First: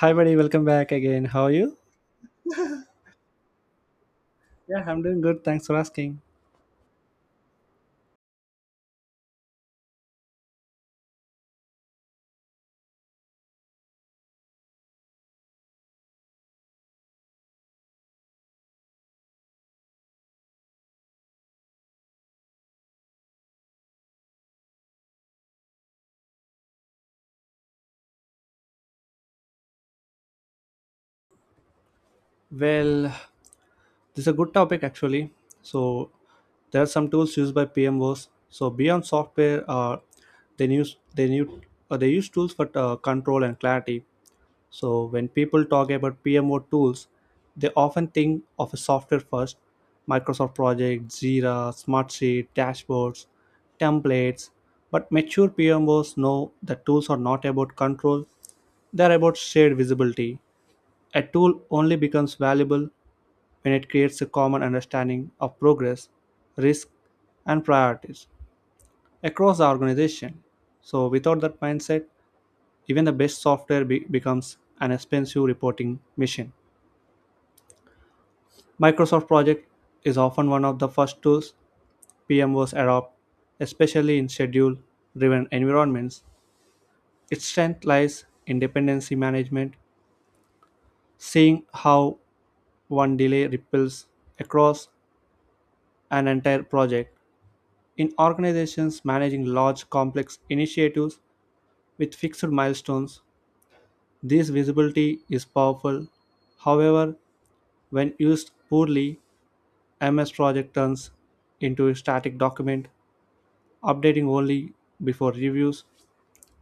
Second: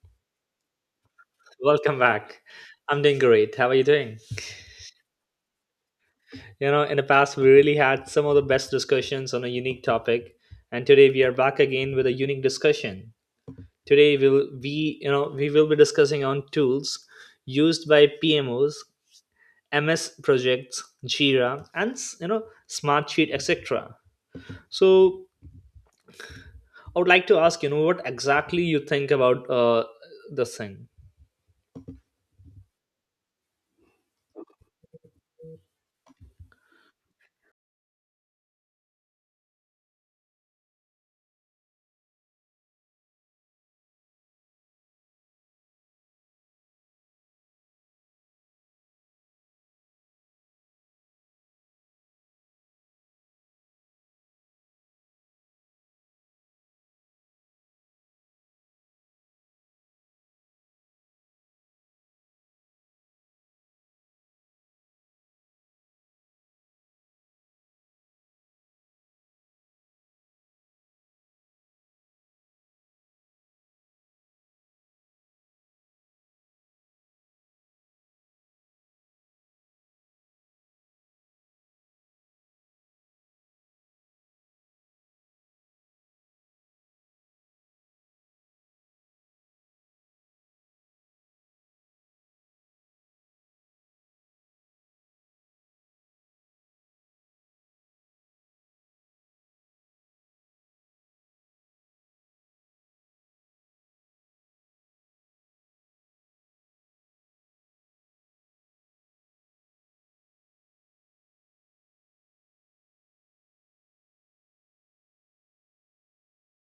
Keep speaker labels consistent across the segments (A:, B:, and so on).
A: Hi, buddy. Welcome back again. How are you?
B: Welcome back. I'm doing great. How are you doing?
A: Yeah, I'm doing good. Thanks for asking.
B: You know, in the past, we really had some of the best discussions on a unique topic, and today we are back again with a unique discussion. Today we'll we you know we will be discussing on tools used by PMOs, MS projects, Jira, and Smartsheet, etc. So I would like to ask what exactly you think about this thing.
A: Well, this is a good topic actually. So, there are some tools used by PMOs. So, beyond software, they use they new they use tools for control and clarity. So, when people talk about PMO tools, they often think of a software first: Microsoft Project, Jira, Smartsheet, dashboards, templates. But mature PMOs know that tools are not about control, they're about shared visibility. A tool only becomes valuable when it creates a common understanding of progress, risk, and priorities across the organization. So, without that mindset, even the best software becomes an expensive reporting machine. Microsoft Project is often one of the first tools PM PMOs adopt, especially in schedule driven environments. Its strength lies in dependency management, seeing how one delay ripples across an entire project. In organizations managing large complex initiatives with fixed milestones, this visibility is powerful. However, when used poorly, MS Project turns into a static document, updating only before reviews,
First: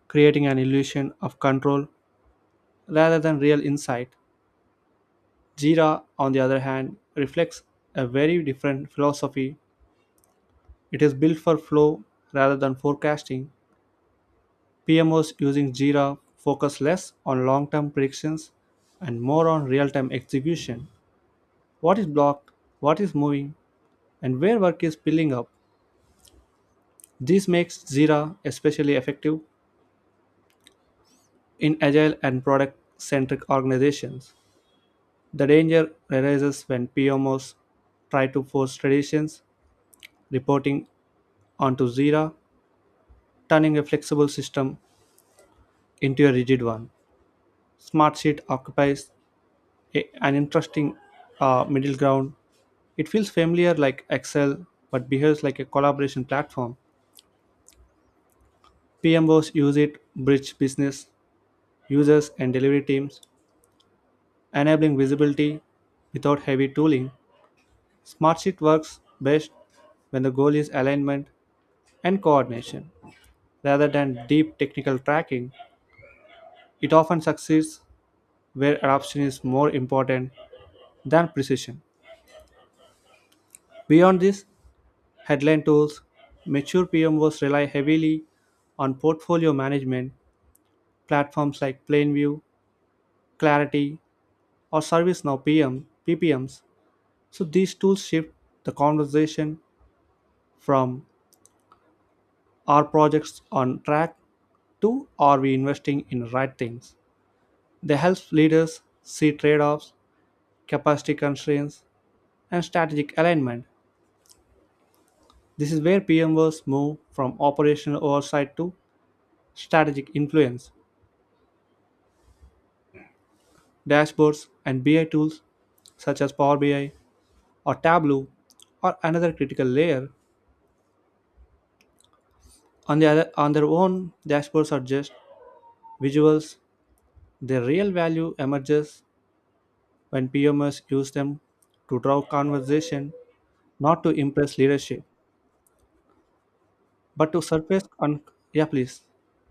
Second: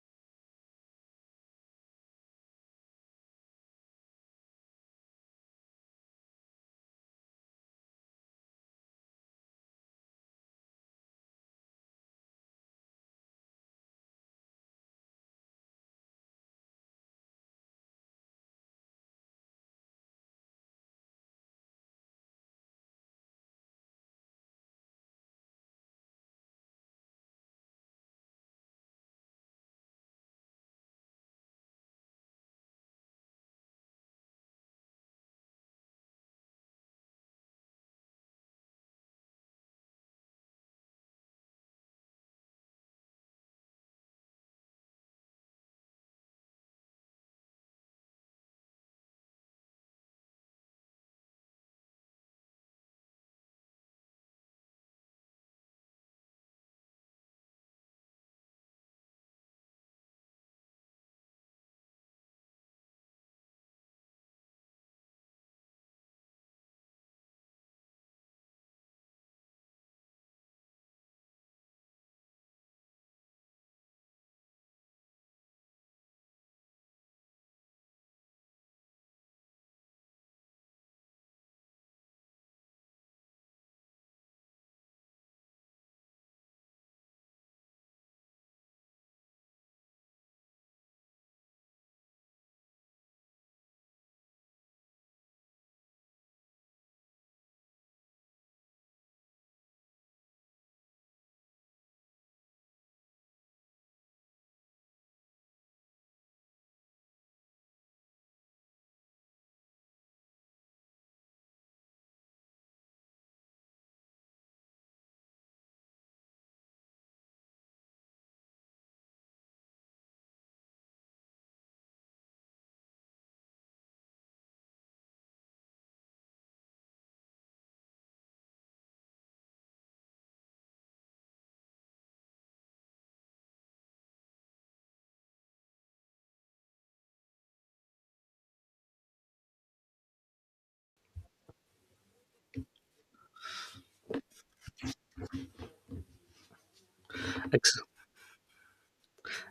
A: creating an illusion of control rather than real insight. Jira, on the other hand, reflects a very different philosophy. It is built for flow rather than forecasting. PMOs using Jira focus less on long term predictions and more on real time execution: what is blocked, what is moving, and where work is piling up. This makes Jira especially effective in agile and product centric organizations. The danger arises when PMOs try to force traditions reporting onto Jira, turning a flexible system into a rigid one. Smartsheet occupies an interesting middle ground. It feels familiar like Excel, but behaves like a collaboration platform. PMOs use it, bridge business, users, and delivery teams, enabling visibility without heavy tooling. Smartsheet works best when the goal is alignment and coordination rather than deep technical tracking. It often succeeds where adoption is more important than precision. Beyond this, headline tools, mature PMOs rely heavily on portfolio management platforms like Plainview, Clarity, or ServiceNow PM, PPMs. So these tools shift the conversation from, "Are projects on track?" to, "Are we investing in the right things?" They help leaders see trade offs, capacity constraints, and strategic alignment. This is where PMWs move from operational oversight to strategic influence. Dashboards and BI tools such as Power BI or Tableau are another critical layer. On, the other, on their own, dashboards are just visuals. Their real value emerges when PMS use them to drive conversation, not to impress leadership, but to
B: Ex-
A: surface. On Yeah, please.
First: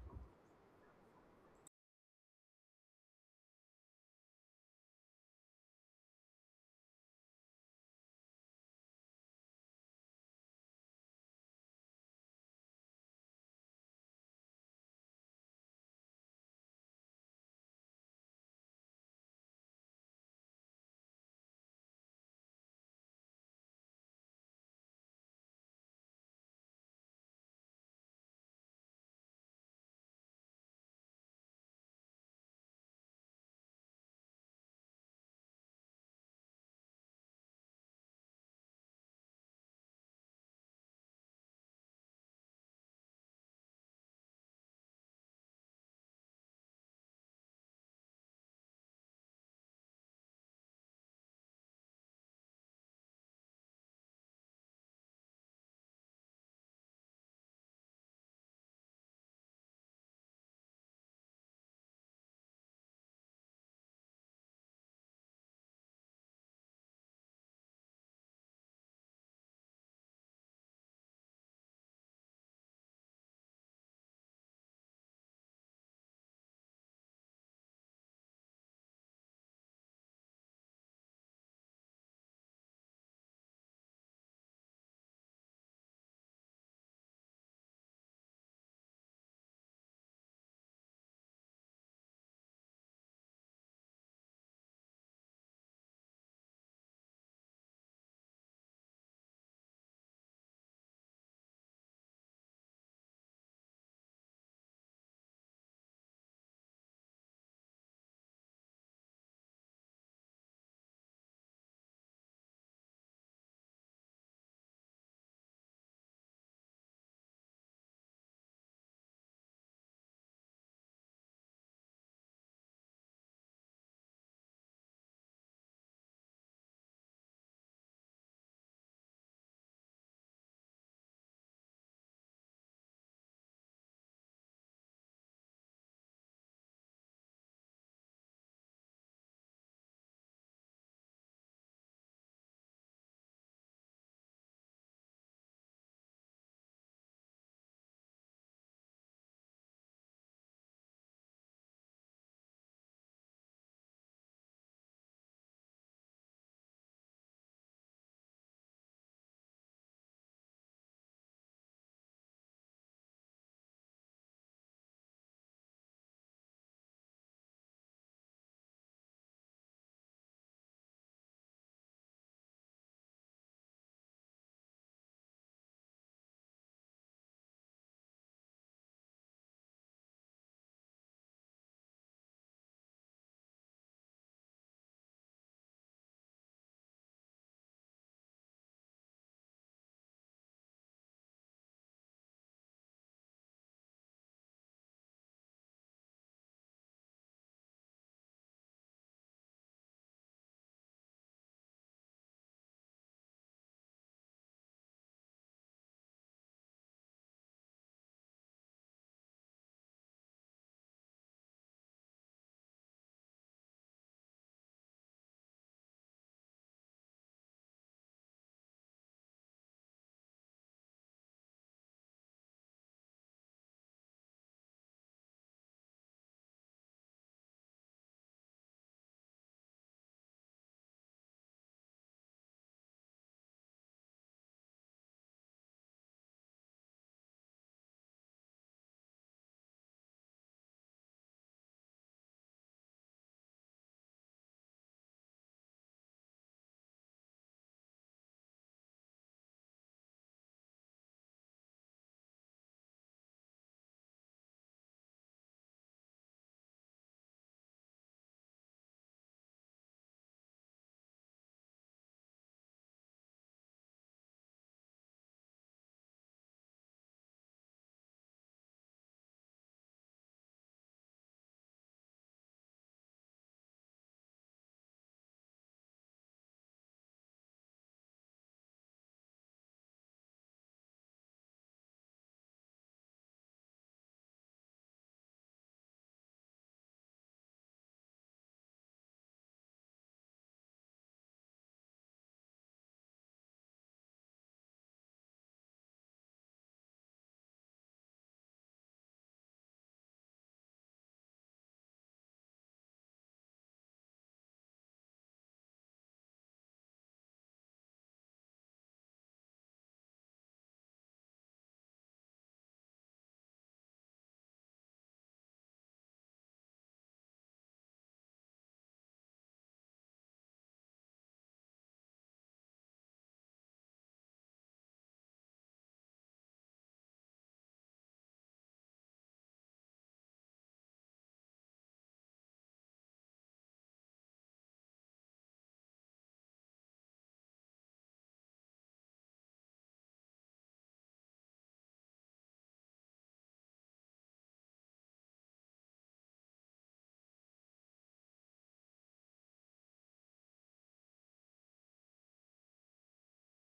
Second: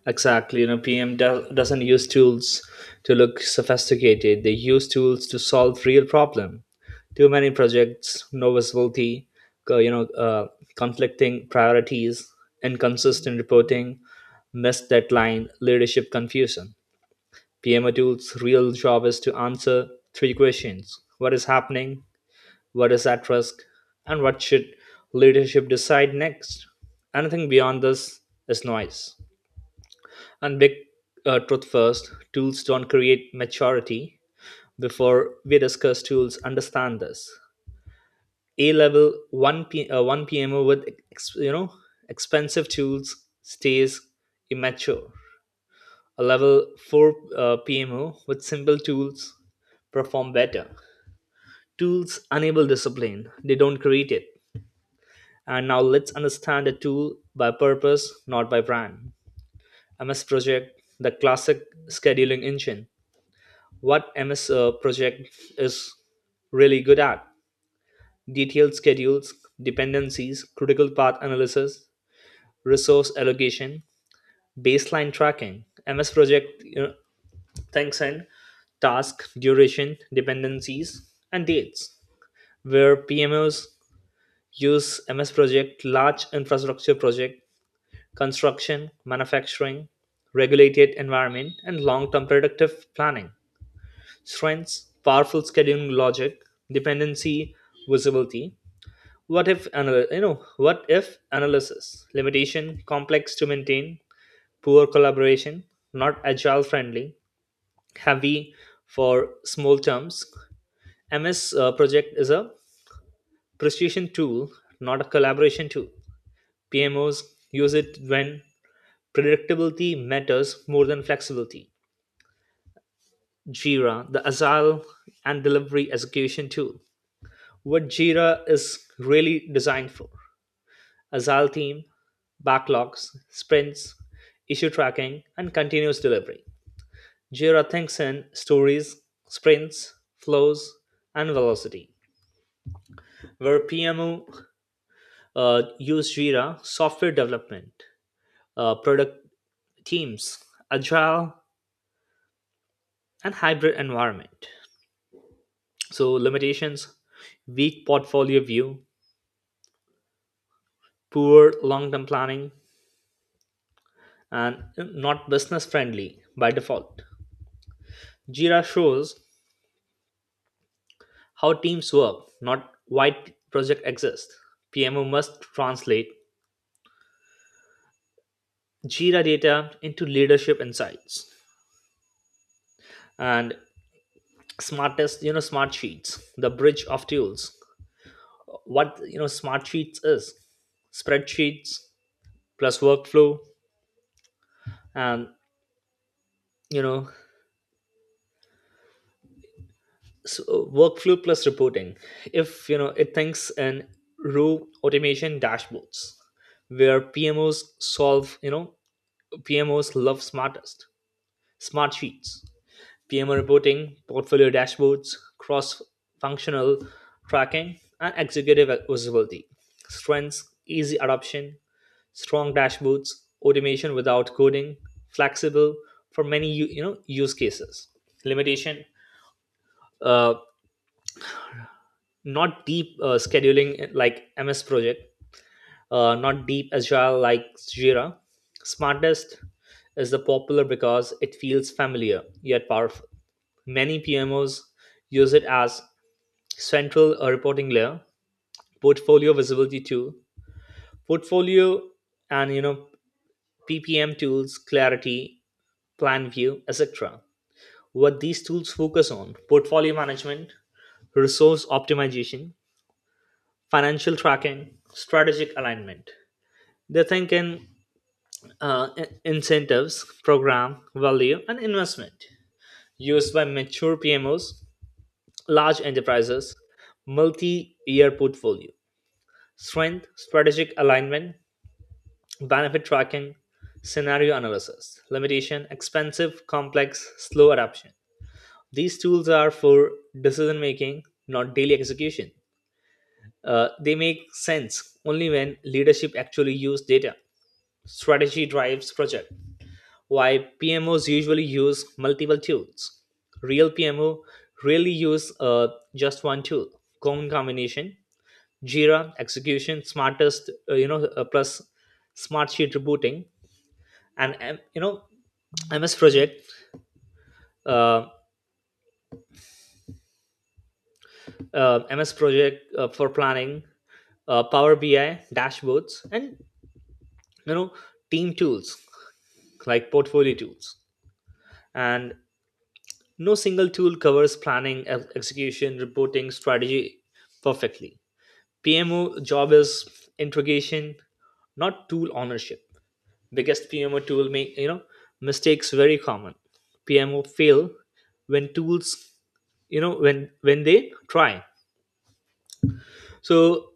B: Exactly. You know, PM doesn't use tools to look sophisticated. They use tools to solve real problem. Too many projects, no visibility, co- you know, uh, conflicting priorities, inconsistent reporting, missed deadline, leadership confusion. PMO tools' real job is to answer three questions: What is happening? What is at risk? And what should leadership decide next? Anything beyond this is noise. And big, truth first, tools don't create maturity. Before we discuss tools, understand this. A level 1 PMO with ex- you know expensive tools stays immature. A level 4 PMO with simple tools perform better. Tools enable discipline, they don't create it. And now let's understand a tool by purpose, not by brand. MS Project, the classic scheduling engine, what MS project is really good at. Detailed schedules, dependencies, critical path analysis, resource allocation, baseline tracking. MS project, thanks and task duration, dependencies, and dates. Where PMOs use MS project, large infrastructure project, construction, manufacturing, regulated environment, and long-term productive planning. Strengths: powerful scheduling logic, dependency visibility, what if analysis. Limitation: complex to maintain, poor collaboration, not agile friendly, heavy for small terms. MS project is a precision tool, not a collaboration tool. PMOs use it when predictability matters more than flexibility. Jira, the agile and delivery execution tool, what Jira is really designed for: agile team, backlogs, sprints, issue tracking, and continuous delivery. Jira thinks in stories, sprints, flows, and velocity. Where PMO use Jira: software development, product teams, agile, and hybrid environment. So limitations: weak portfolio view, poor long-term planning, and not business friendly by default. Jira shows how teams work, not why projects exist. PMO must translate Jira data into leadership insights. And smartest, smart sheets, the bridge of tools. What, smart sheets is spreadsheets plus workflow, and, you know workflow plus reporting. If, it thinks in row automation dashboards. Where PMOs solve, PMOs love smartest. Smart sheets: PMO reporting, portfolio dashboards, cross functional tracking, and executive visibility. Strengths: easy adoption, strong dashboards, automation without coding, flexible for many use cases. Limitation: uh, not deep scheduling like MS project, not deep agile like Jira. Smartest is the popular because it feels familiar yet powerful. Many PMOs use it as central reporting layer, portfolio visibility tool, portfolio and you know PPM tools, clarity, plan view, etc. What these tools focus on: portfolio management, resource optimization, financial tracking, strategic alignment. They think in incentives, program, value, and investment, used by mature PMOs, large enterprises, multi year portfolio. Strength: strategic alignment, benefit tracking, scenario analysis. Limitation: expensive, complex, slow adoption. These tools are for decision making, not daily execution. They make sense only when leadership actually use data. Strategy drives project. Why PMOs usually use multiple tools. Real PMO really use, just one tool. Cone combination: Jira execution, smartest plus smart sheet rebooting, and MS project, uh, uh, MS project uh, for planning, Power BI dashboards, and, you know team tools like portfolio tools. And no single tool covers planning, execution, reporting, strategy perfectly. PMO job is integration, not tool ownership. Biggest PMO tool make, mistakes very common. PMO fail when tools, when they try. So:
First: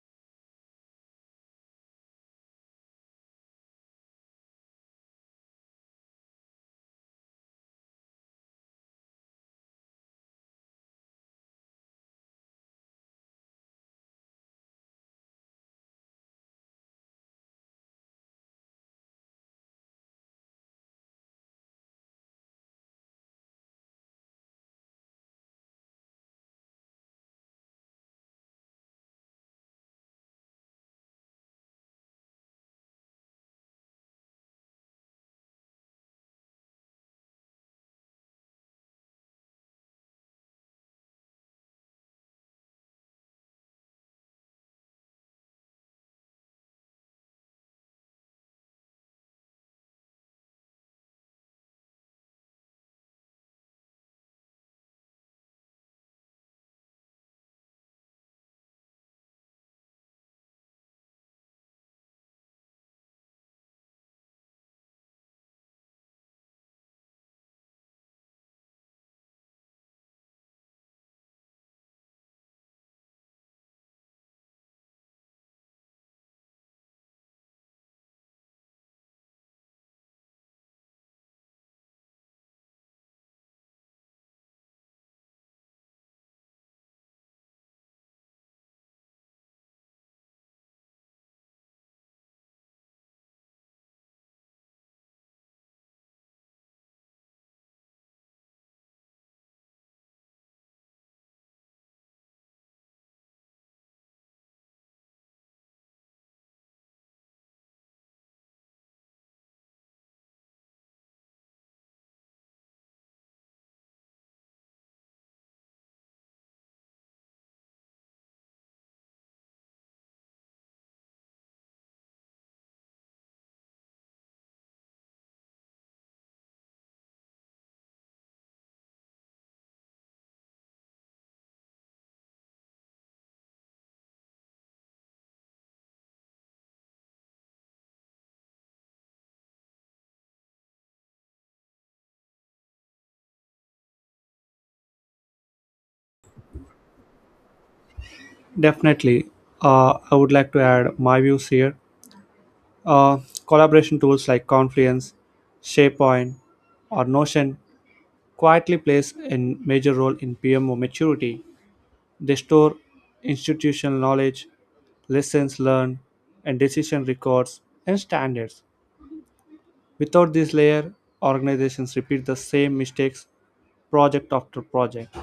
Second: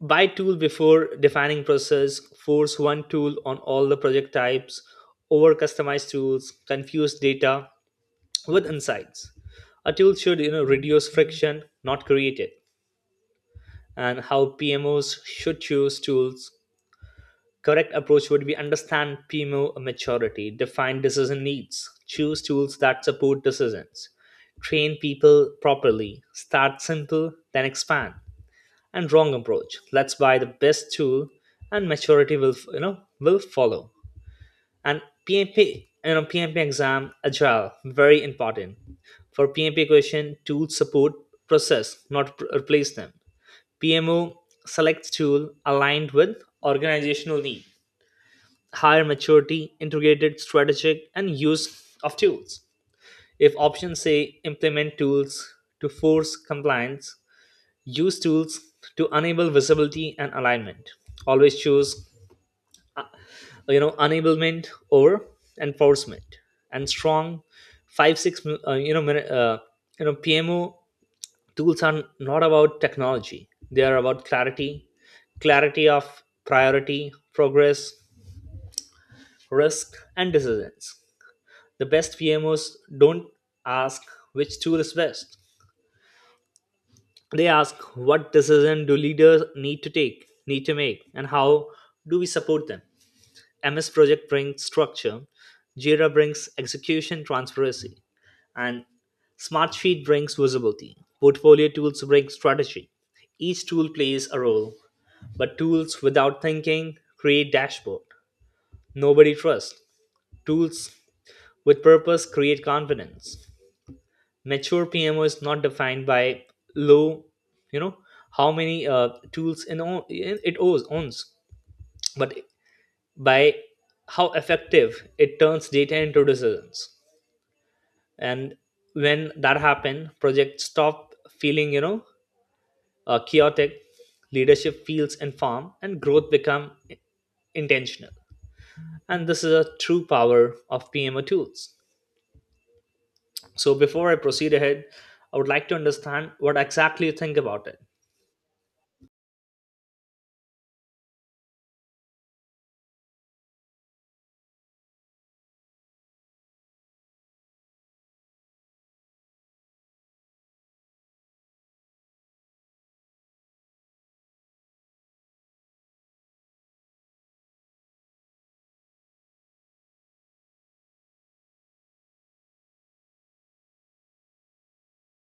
B: buy tool before defining process, force one tool on all the project types, over customized tools, confuse data with insights. A tool should, reduce friction, not create it. And how PMOs should choose tools. Correct approach would be: understand PMO maturity, define decision needs, choose tools that support decisions, train people properly, start simple, then expand. And wrong approach: let's buy the best tool and maturity will, will follow. And PMP exam agile, very important. For PMP question, tools support process, not replace them. PMO selects tool aligned with organizational need, higher maturity, integrated strategic, and use of tools. If options say implement tools to force compliance, use tools to enable visibility and alignment. Always choose, enablement over enforcement. And strong 5-6 PMO tools are not about technology. They are about clarity, clarity of priority, progress, risk, and decisions. The best PMOs don't ask which tool is best. They ask what decision do leaders need to take, need to make, and how do we support them. MS Project brings structure, Jira brings execution transparency, and Smartsheet brings visibility. Portfolio tools bring strategy. Each tool plays a role, but tools without thinking create dashboard. Nobody trusts. Tools with purpose create confidence. Mature PMO is not defined by low, you know, how many tools it owns, but by how effective it turns data into decisions. And when that happens, projects stop feeling chaotic. Leadership feels informed, and growth become intentional. And this is a true power of PMO tools. So before I proceed ahead, I would like to understand what exactly you think about it.
A: Definitely, I would like to add my views here. Uh, Collaboration tools like Confluence, SharePoint, or Notion quietly plays a major role in PMO maturity. They store institutional knowledge, lessons learned, and decision records and standards. Without this layer, organizations repeat the same mistakes project after project.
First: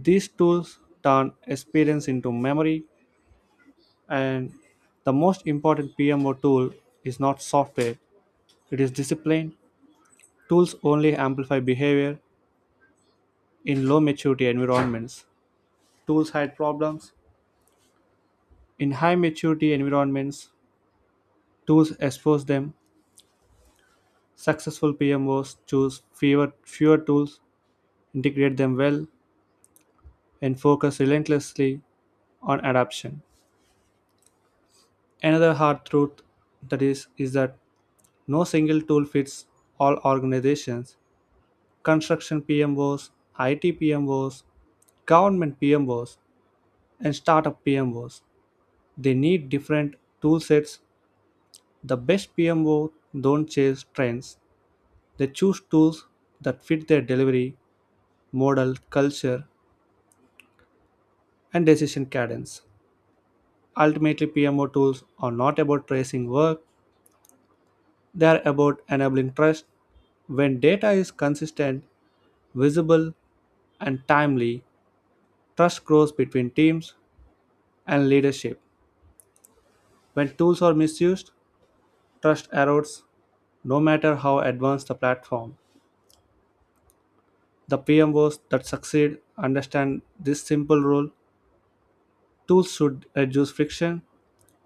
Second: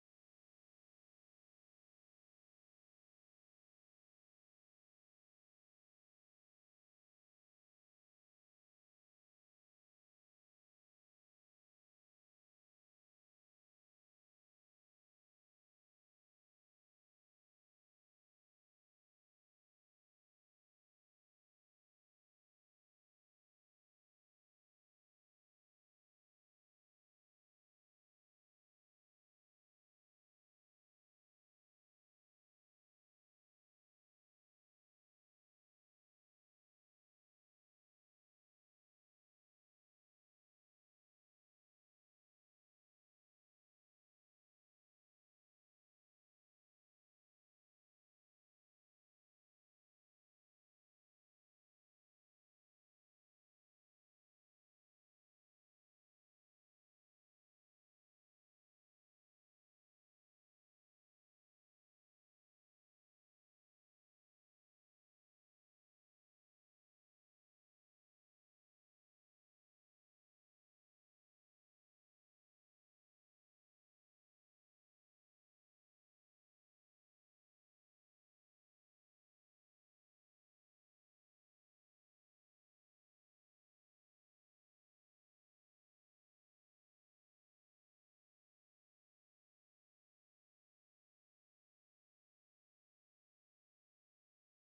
A: These tools turn experience into memory, and the most important PMO tool is not software, it is discipline. Tools only amplify behavior. In low maturity environments, tools hide problems. In high maturity environments, tools expose them. Successful PMOs choose fewer tools, integrate them well, and focus relentlessly on adoption. Another hard truth that is that no single tool fits all organizations. Construction PMOs, IT PMOs, government PMOs, and startup PMOs. They need different tool sets. The best PMO don't chase trends. They choose tools that fit their delivery, model, culture, and decision cadence. Ultimately, PMO tools are not about tracing work, they are about enabling trust. When data is consistent, visible, and timely, trust grows between teams and leadership. When tools are misused, trust erodes no matter how advanced the platform. The PMOs that succeed understand this simple rule: tools should reduce friction,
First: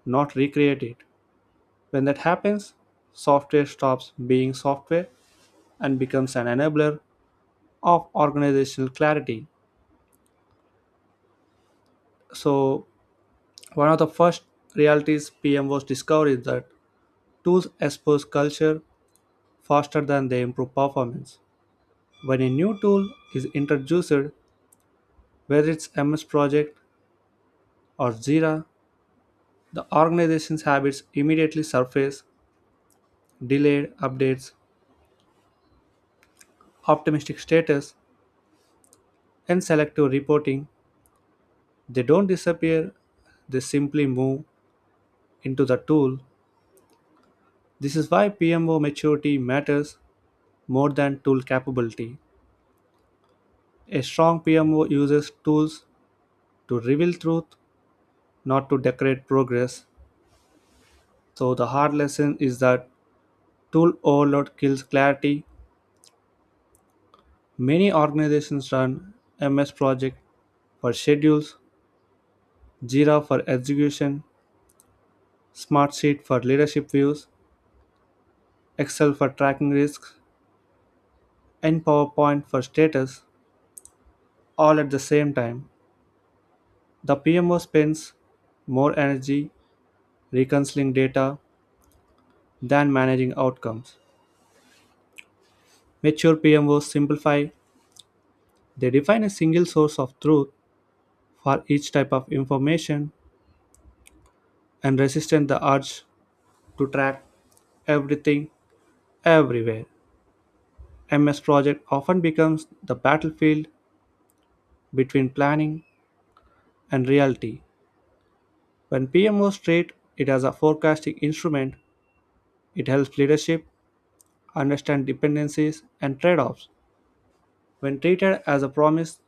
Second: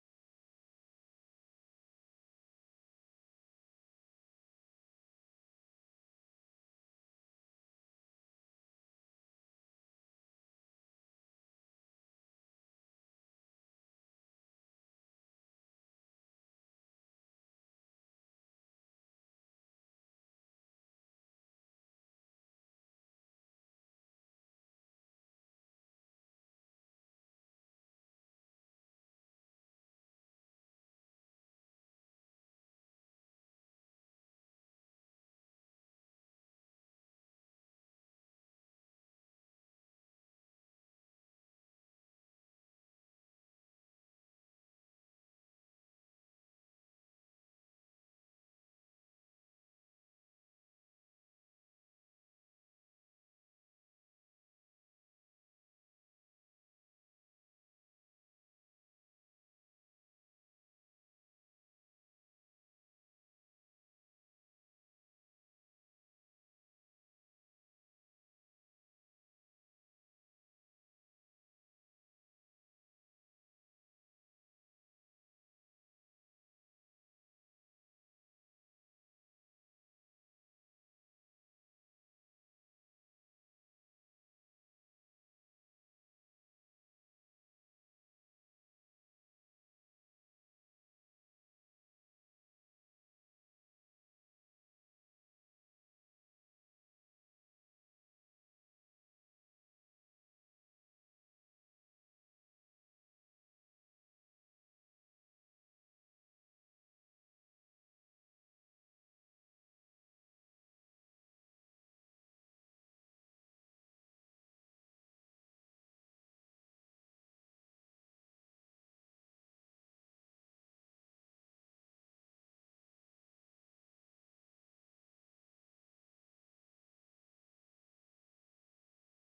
A: not recreate it. When that happens, software stops being software and becomes an enabler of organizational clarity. So, one of the first realities PMOs discovered is that tools expose culture faster than they improve performance. When a new tool is introduced, whether it's MS Project or Jira, the organization's habits immediately surface: delayed updates, optimistic status, and selective reporting. They don't disappear, they simply move into the tool. This is why PMO maturity matters more than tool capability. A strong PMO uses tools to reveal truth, not to decorate progress. So, the hard lesson is that tool overload kills clarity. Many organizations run MS Project for schedules, Jira for execution, Smartsheet for leadership views, Excel for tracking risks, and PowerPoint for status all at the same time. The PMO spends more energy reconciling data than managing outcomes. Mature PMOs simplify, they define a single source of truth for each type of information and resistant the urge to track everything everywhere. MS Project often becomes the battlefield between planning and reality. When PMOs treat it as a forecasting instrument, it helps leadership understand dependencies and trade-offs. When treated as a promise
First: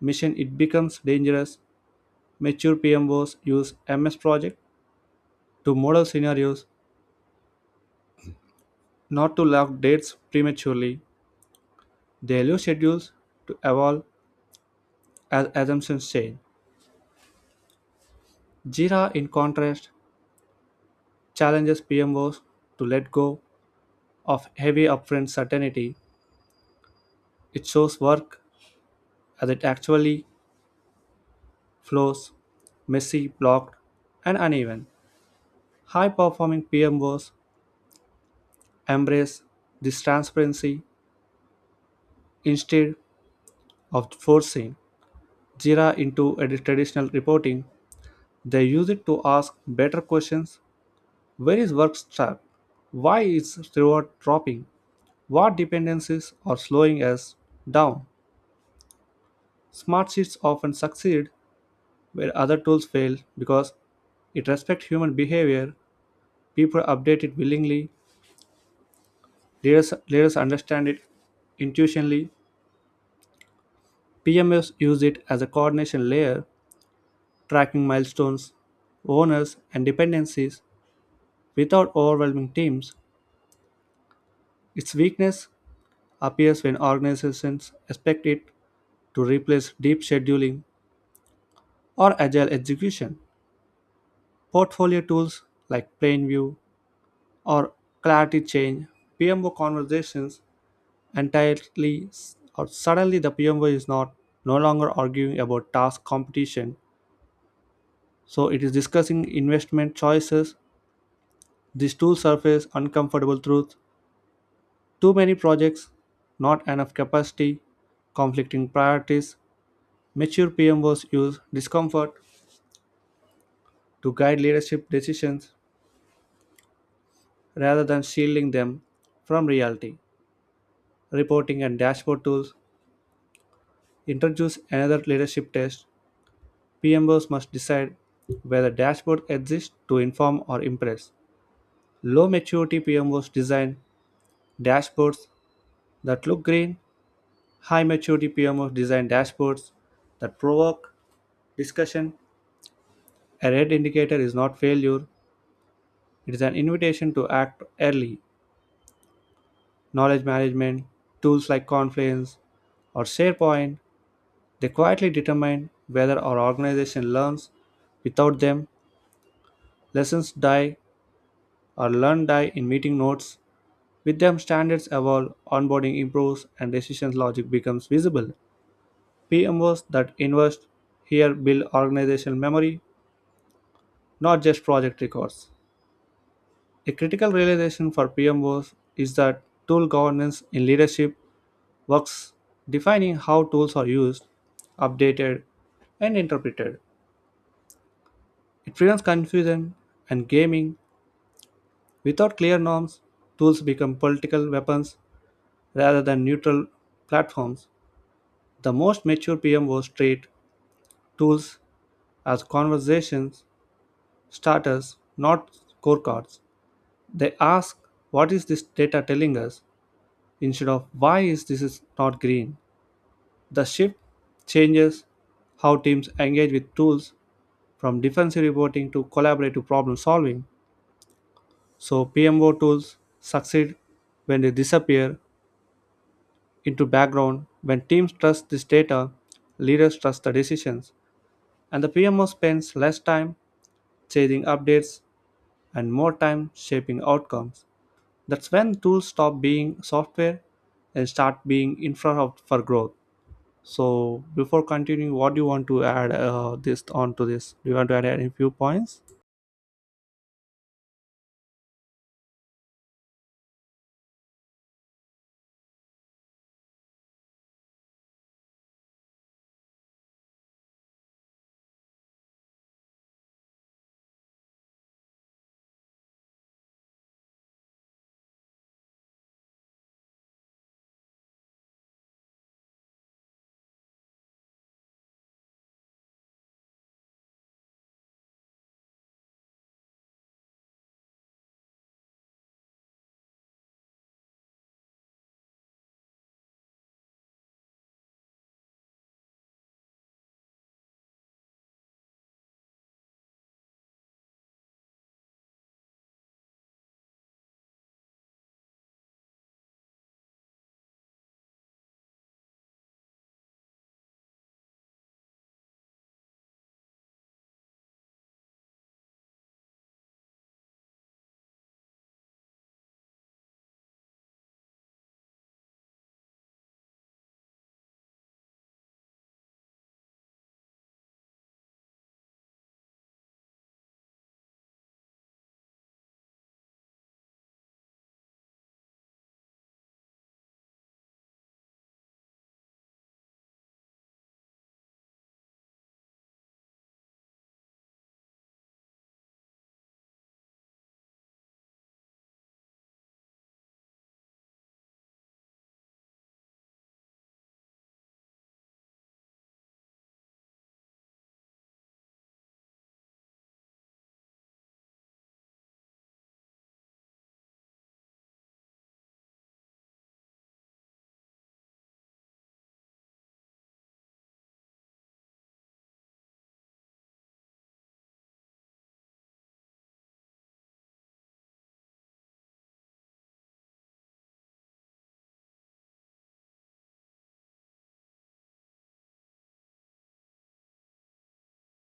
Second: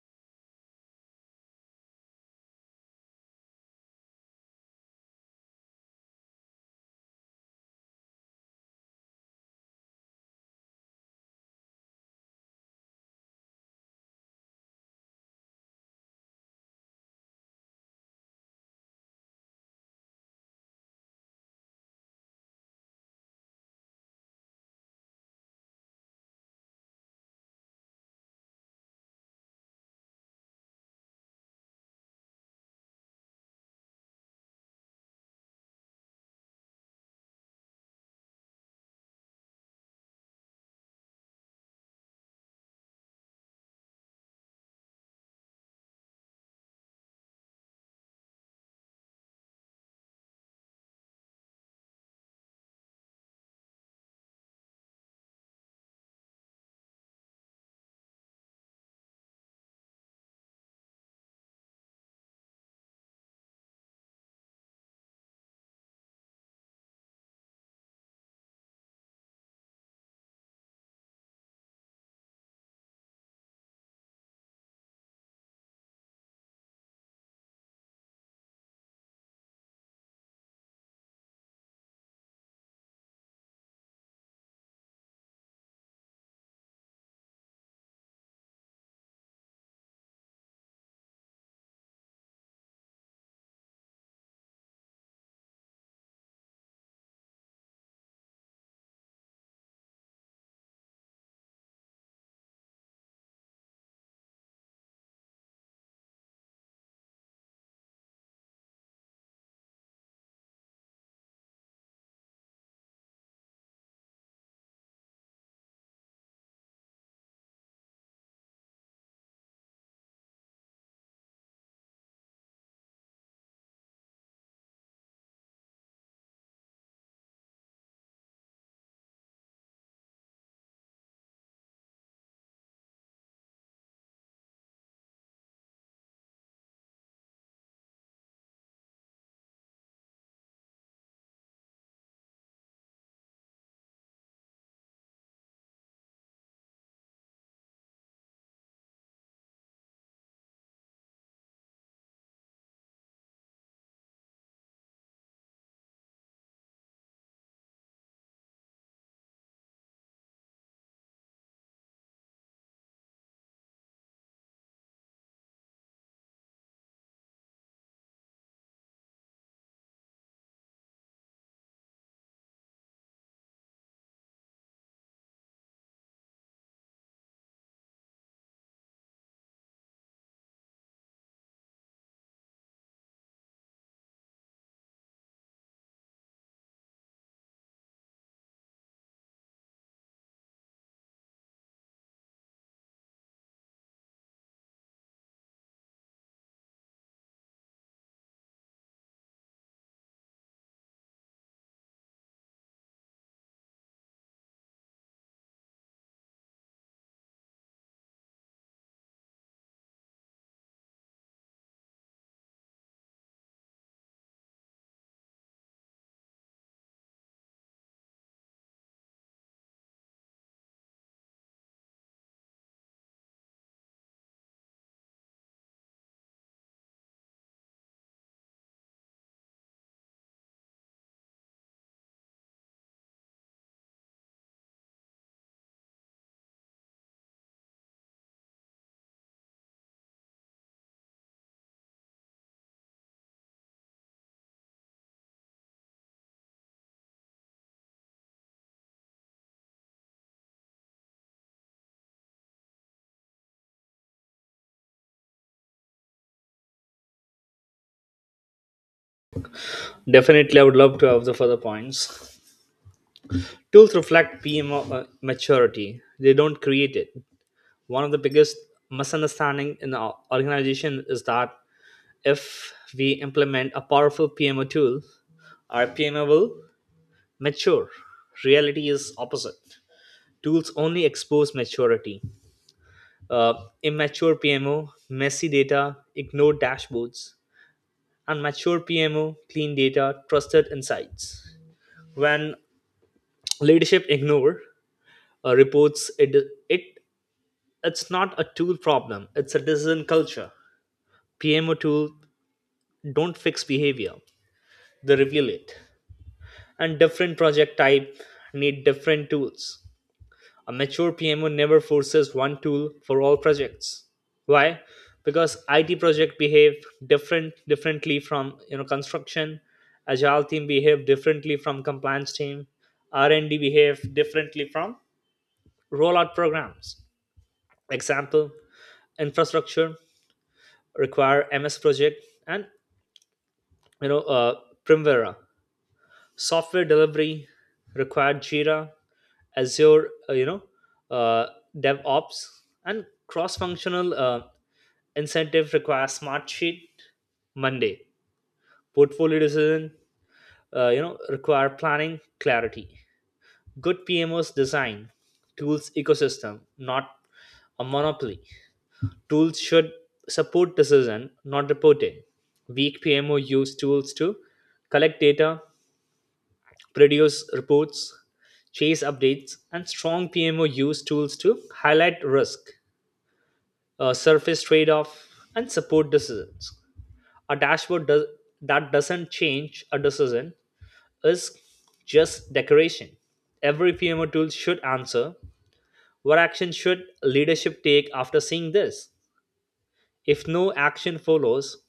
A: mission, it becomes dangerous. Mature PMOs use MS Project to model scenarios, not to lock dates prematurely. They allow schedules to evolve as assumptions change. Jira, in contrast, challenges PMOs to let go of heavy upfront certainty. It shows work as it actually flows: messy, blocked, and uneven. High performing PMOs embrace this transparency instead of forcing Jira into a traditional reporting. They use it to ask better questions. Where is work stuck? Why is reward dropping? What dependencies are slowing us down? Smart sheets often succeed where other tools fail because it respects human behavior. People update it willingly, leaders understand it intuitionally. PMS use it as a coordination layer, tracking milestones, owners, and dependencies without overwhelming teams. Its weakness appears when organizations expect it to replace deep scheduling or agile execution. Portfolio tools like Plainview or Clarity change PMO conversations entirely. Or suddenly the PMO is not no longer arguing about task competition, so it is discussing investment choices. These tools surface uncomfortable truths: too many projects, not enough capacity, conflicting priorities. Mature PMOs use discomfort to guide leadership decisions rather than shielding them from reality. Reporting and dashboard tools introduce another leadership test. PMOs must decide whether dashboards exist to inform or impress. Low maturity PMOs design dashboards that look green, high maturity PMOs design dashboards that provoke discussion. A red indicator is not failure, it is an invitation to act early. Knowledge management tools like Confluence or SharePoint, they quietly determine whether our organization learns. Without them, lessons die or learn die in meeting notes. With them, standards evolve, onboarding improves, and decision logic becomes visible. PMOs that invest here build organizational memory, not just project records. A critical realization for PMOs is that tool governance in leadership works defining how tools are used, updated, and interpreted. It prevents confusion and gaming. Without clear norms, tools become political weapons rather than neutral platforms. The most mature PMOs treat tools as conversations starters, not scorecards. They ask, "What is this data telling us?" instead of, "Why is this is not green?" The shift changes how teams engage with tools, from defensive reporting to collaborative problem solving. So, PMO tools succeed when they disappear into background, when teams trust this data, leaders trust the decisions, and the PMO spends less time chasing updates and more time shaping outcomes. That's when tools stop being software and start being infra for growth. So, before continuing, what do you want to add this onto this? Do you want to add any few points?
B: Definitely, I would love to have the further points. Tools reflect PMO maturity, they don't create it. One of the biggest misunderstanding in the organization is that if we implement a powerful PMO tool, our PMO will mature. Reality is opposite. Tools only expose maturity. Uh, immature PMO, messy data, ignored dashboards, and mature PMO, clean data, trusted insights. When leadership ignore reports, it it's not a tool problem, it's a decision culture. PMO tool don't fix behavior, they reveal it. And different project type need different tools. A mature PMO never forces one tool for all projects. Why? Because it project behave differently from, construction. Agile team behave differently from compliance team. R&D behave differently from rollout programs. Example: infrastructure require MS project and, you know uh, primavera. Software delivery required Jira, azure, uh, devops. And cross functional incentive require SmartSheet, monday. Portfolio decision, require planning clarity. Good PMOs design tools ecosystem, not a monopoly. Tools should support decision, not reporting. Weak PMO use tools to collect data, produce reports, chase updates, and strong PMO use tools to highlight risk, surface trade off, and support decisions. A dashboard does, that doesn't change a decision, is just decoration. Every PMO tool should answer: what action should leadership take after seeing this? If no action follows,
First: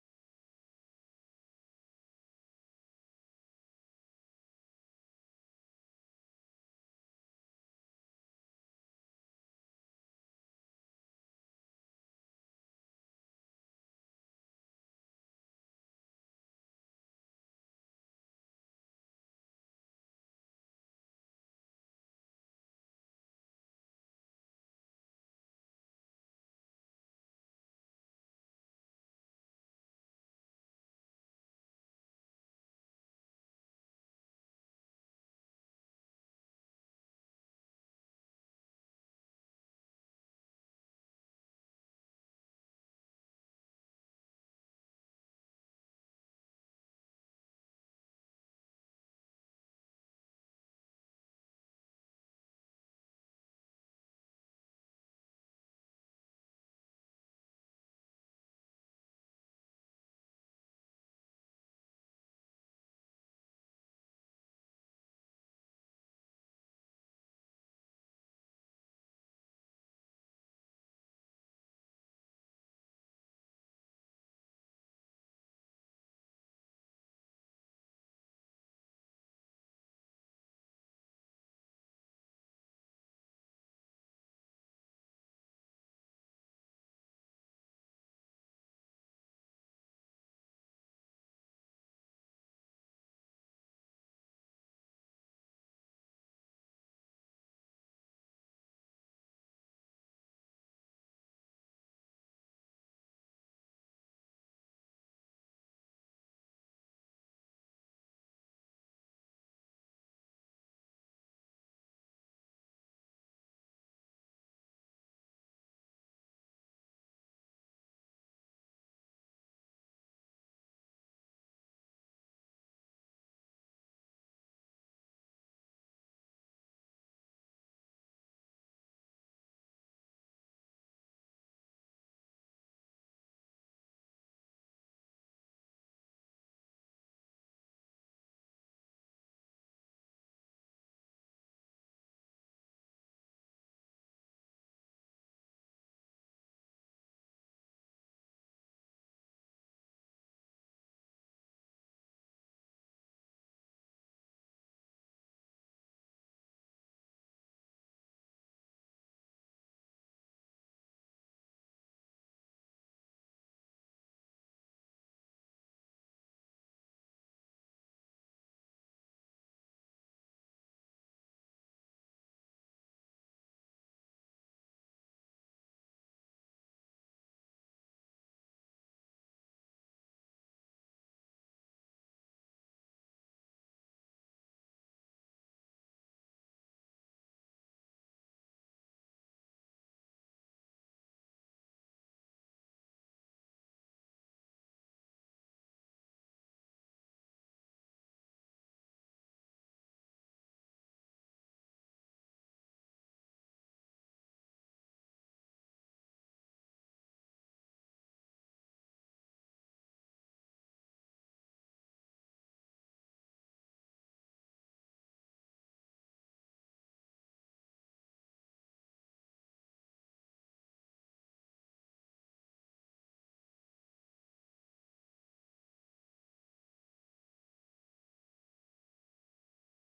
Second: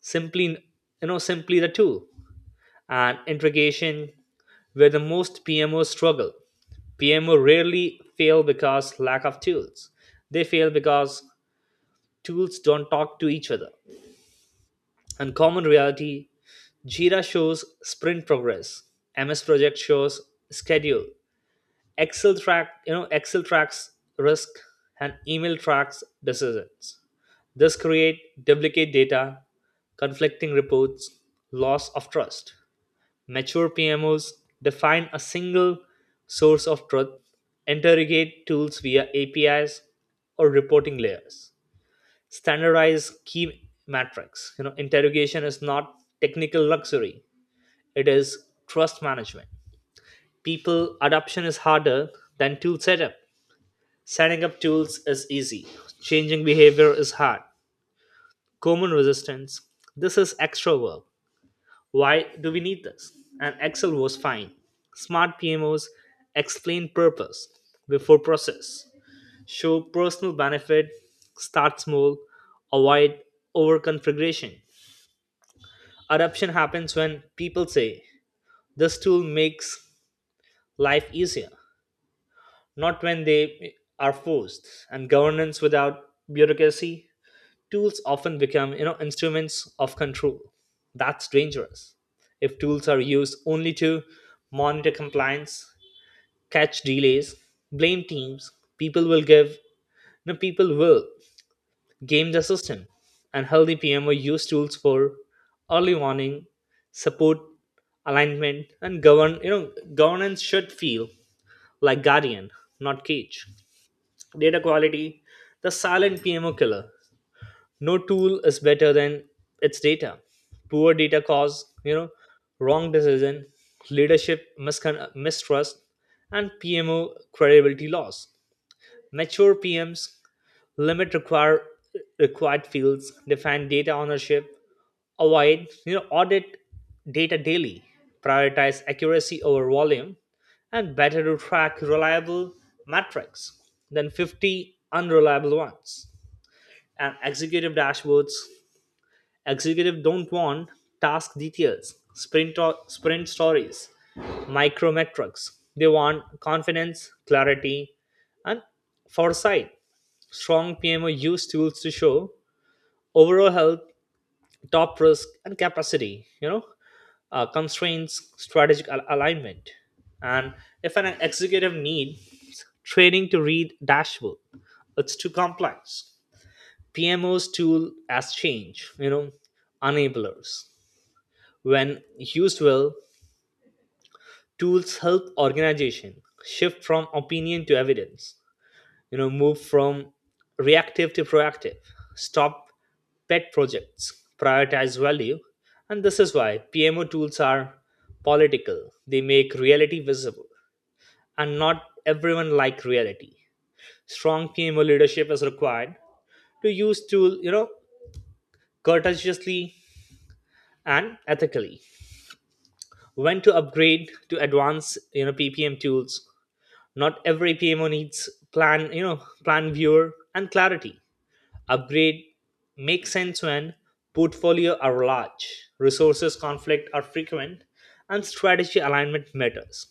B: simply, the tool. And integration, where the most PMOs struggle. PMO rarely fail because lack of tools, they fail because tools don't talk to each other. Uncommon reality: Jira shows sprint progress, MS project shows schedule, excel tracks risk, and email tracks decisions. This create duplicate data, conflicting reports, loss of trust. Mature PMOs define a single source of truth, interrogate tools via APIs or reporting layers, standardize key metrics. You know, interrogation is not technical luxury, it is trust management. People adoption is harder than tool setup. Setting up tools is easy. Changing behavior is hard. Common resistance: this is extra work. Why do we need this? And Excel was fine. Smart PMOs explain purpose before process, show personal benefit, start small, avoid overconfiguration. Adoption happens when people say, this tool makes life easier, not when they are forced. And governance without bureaucracy, tools often become, instruments of control. That's dangerous. If tools are used only to monitor compliance, catch delays, blame teams, people will know, people will game the system. And healthy PMO use tools for early warning, support, alignment, and governance should feel like guardian, not cage. Data quality, the silent PMO killer. No tool is better than its data. Poor data cause, wrong decision, leadership mistrust, and PMO credibility loss. Mature PMs limit required fields, define data ownership, avoid, audit data daily, prioritize accuracy over volume. And better to track reliable metrics than 50 unreliable ones. And executive dashboards. Executives don't want task details, sprint stories, micro metrics. They want confidence, clarity, and foresight. Strong PMO use tools to show overall health, top risk, and capacity. Constraints, strategic alignment. And if an executive needs training to read dashboard, it's too complex. PMO's tool as change, enablers. When used well, tools help organization shift from opinion to evidence. Move from reactive to proactive, stop pet projects, prioritize value. And this is why PMO tools are political. They make reality visible, and not everyone like reality. Strong PMO leadership is required to use tool, courteously and ethically. When to upgrade to advanced, PPM tools. Not every PMO needs plan viewer and clarity. Upgrade makes sense when portfolio are large, resources conflict are frequent, and strategy alignment matters.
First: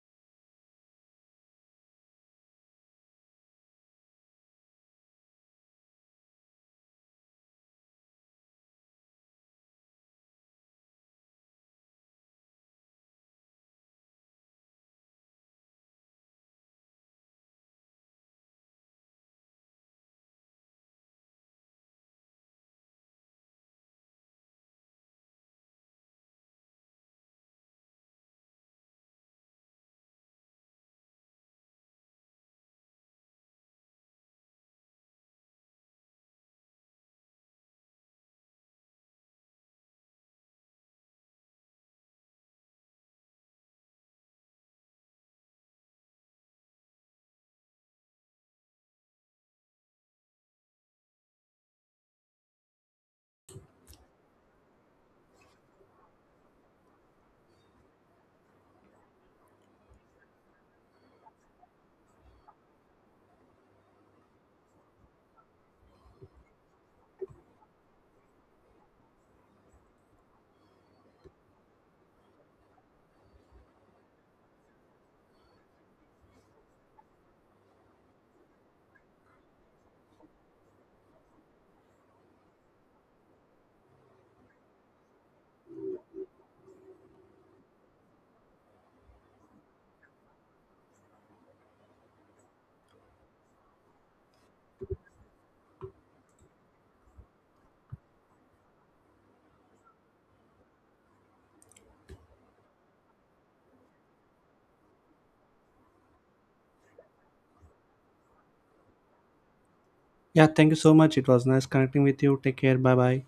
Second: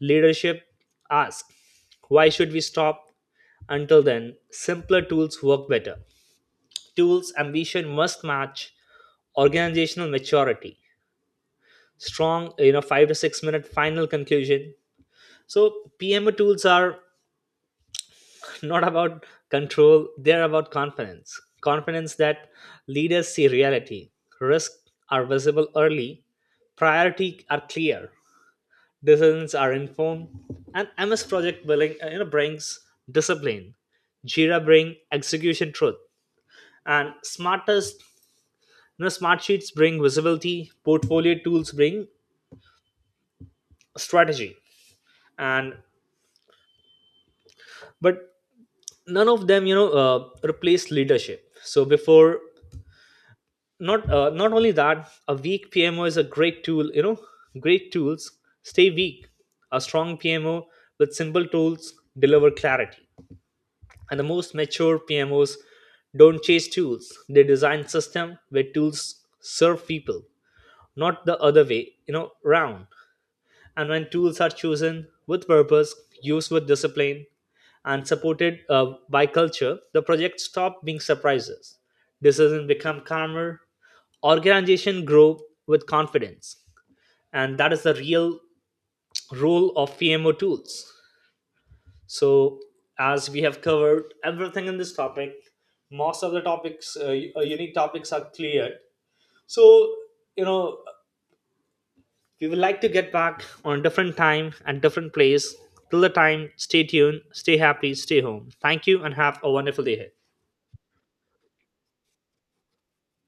B: Leadership asks, why should we stop? Until then, simpler tools work better. Tools ambition must match organizational maturity. Strong, 5-6 minute final conclusion. So PMO tools are not about control, they're about confidence. Confidence that leaders see reality, risks are visible early, priority are clear, decisions are informed. And MS project billing you know brings discipline, Jira bring execution truth, and smartest, smart sheets bring visibility. Portfolio tools bring strategy. And, but, none of them, replace leadership. So before, not only that, a weak PMO is a great tool, great tools stay weak. A strong PMO with simple tools deliver clarity. And the most mature PMOs don't chase tools, they design system where tools serve people, not the other way, round. And when tools are chosen with purpose, used with discipline, and supported by culture, the project stop being surprises. Decisions become calmer, organization grow with confidence, and that is the real role of PMO tools. So, as we have covered everything in this topic, most of the topics, unique topics are cleared. So, you know, we would like to get back on a different time and different place. Till the time, stay tuned, stay happy, stay home. Thank you and have a wonderful day ahead.
A: Yeah, thank you so much. It was nice connecting with you. Take care. Bye bye.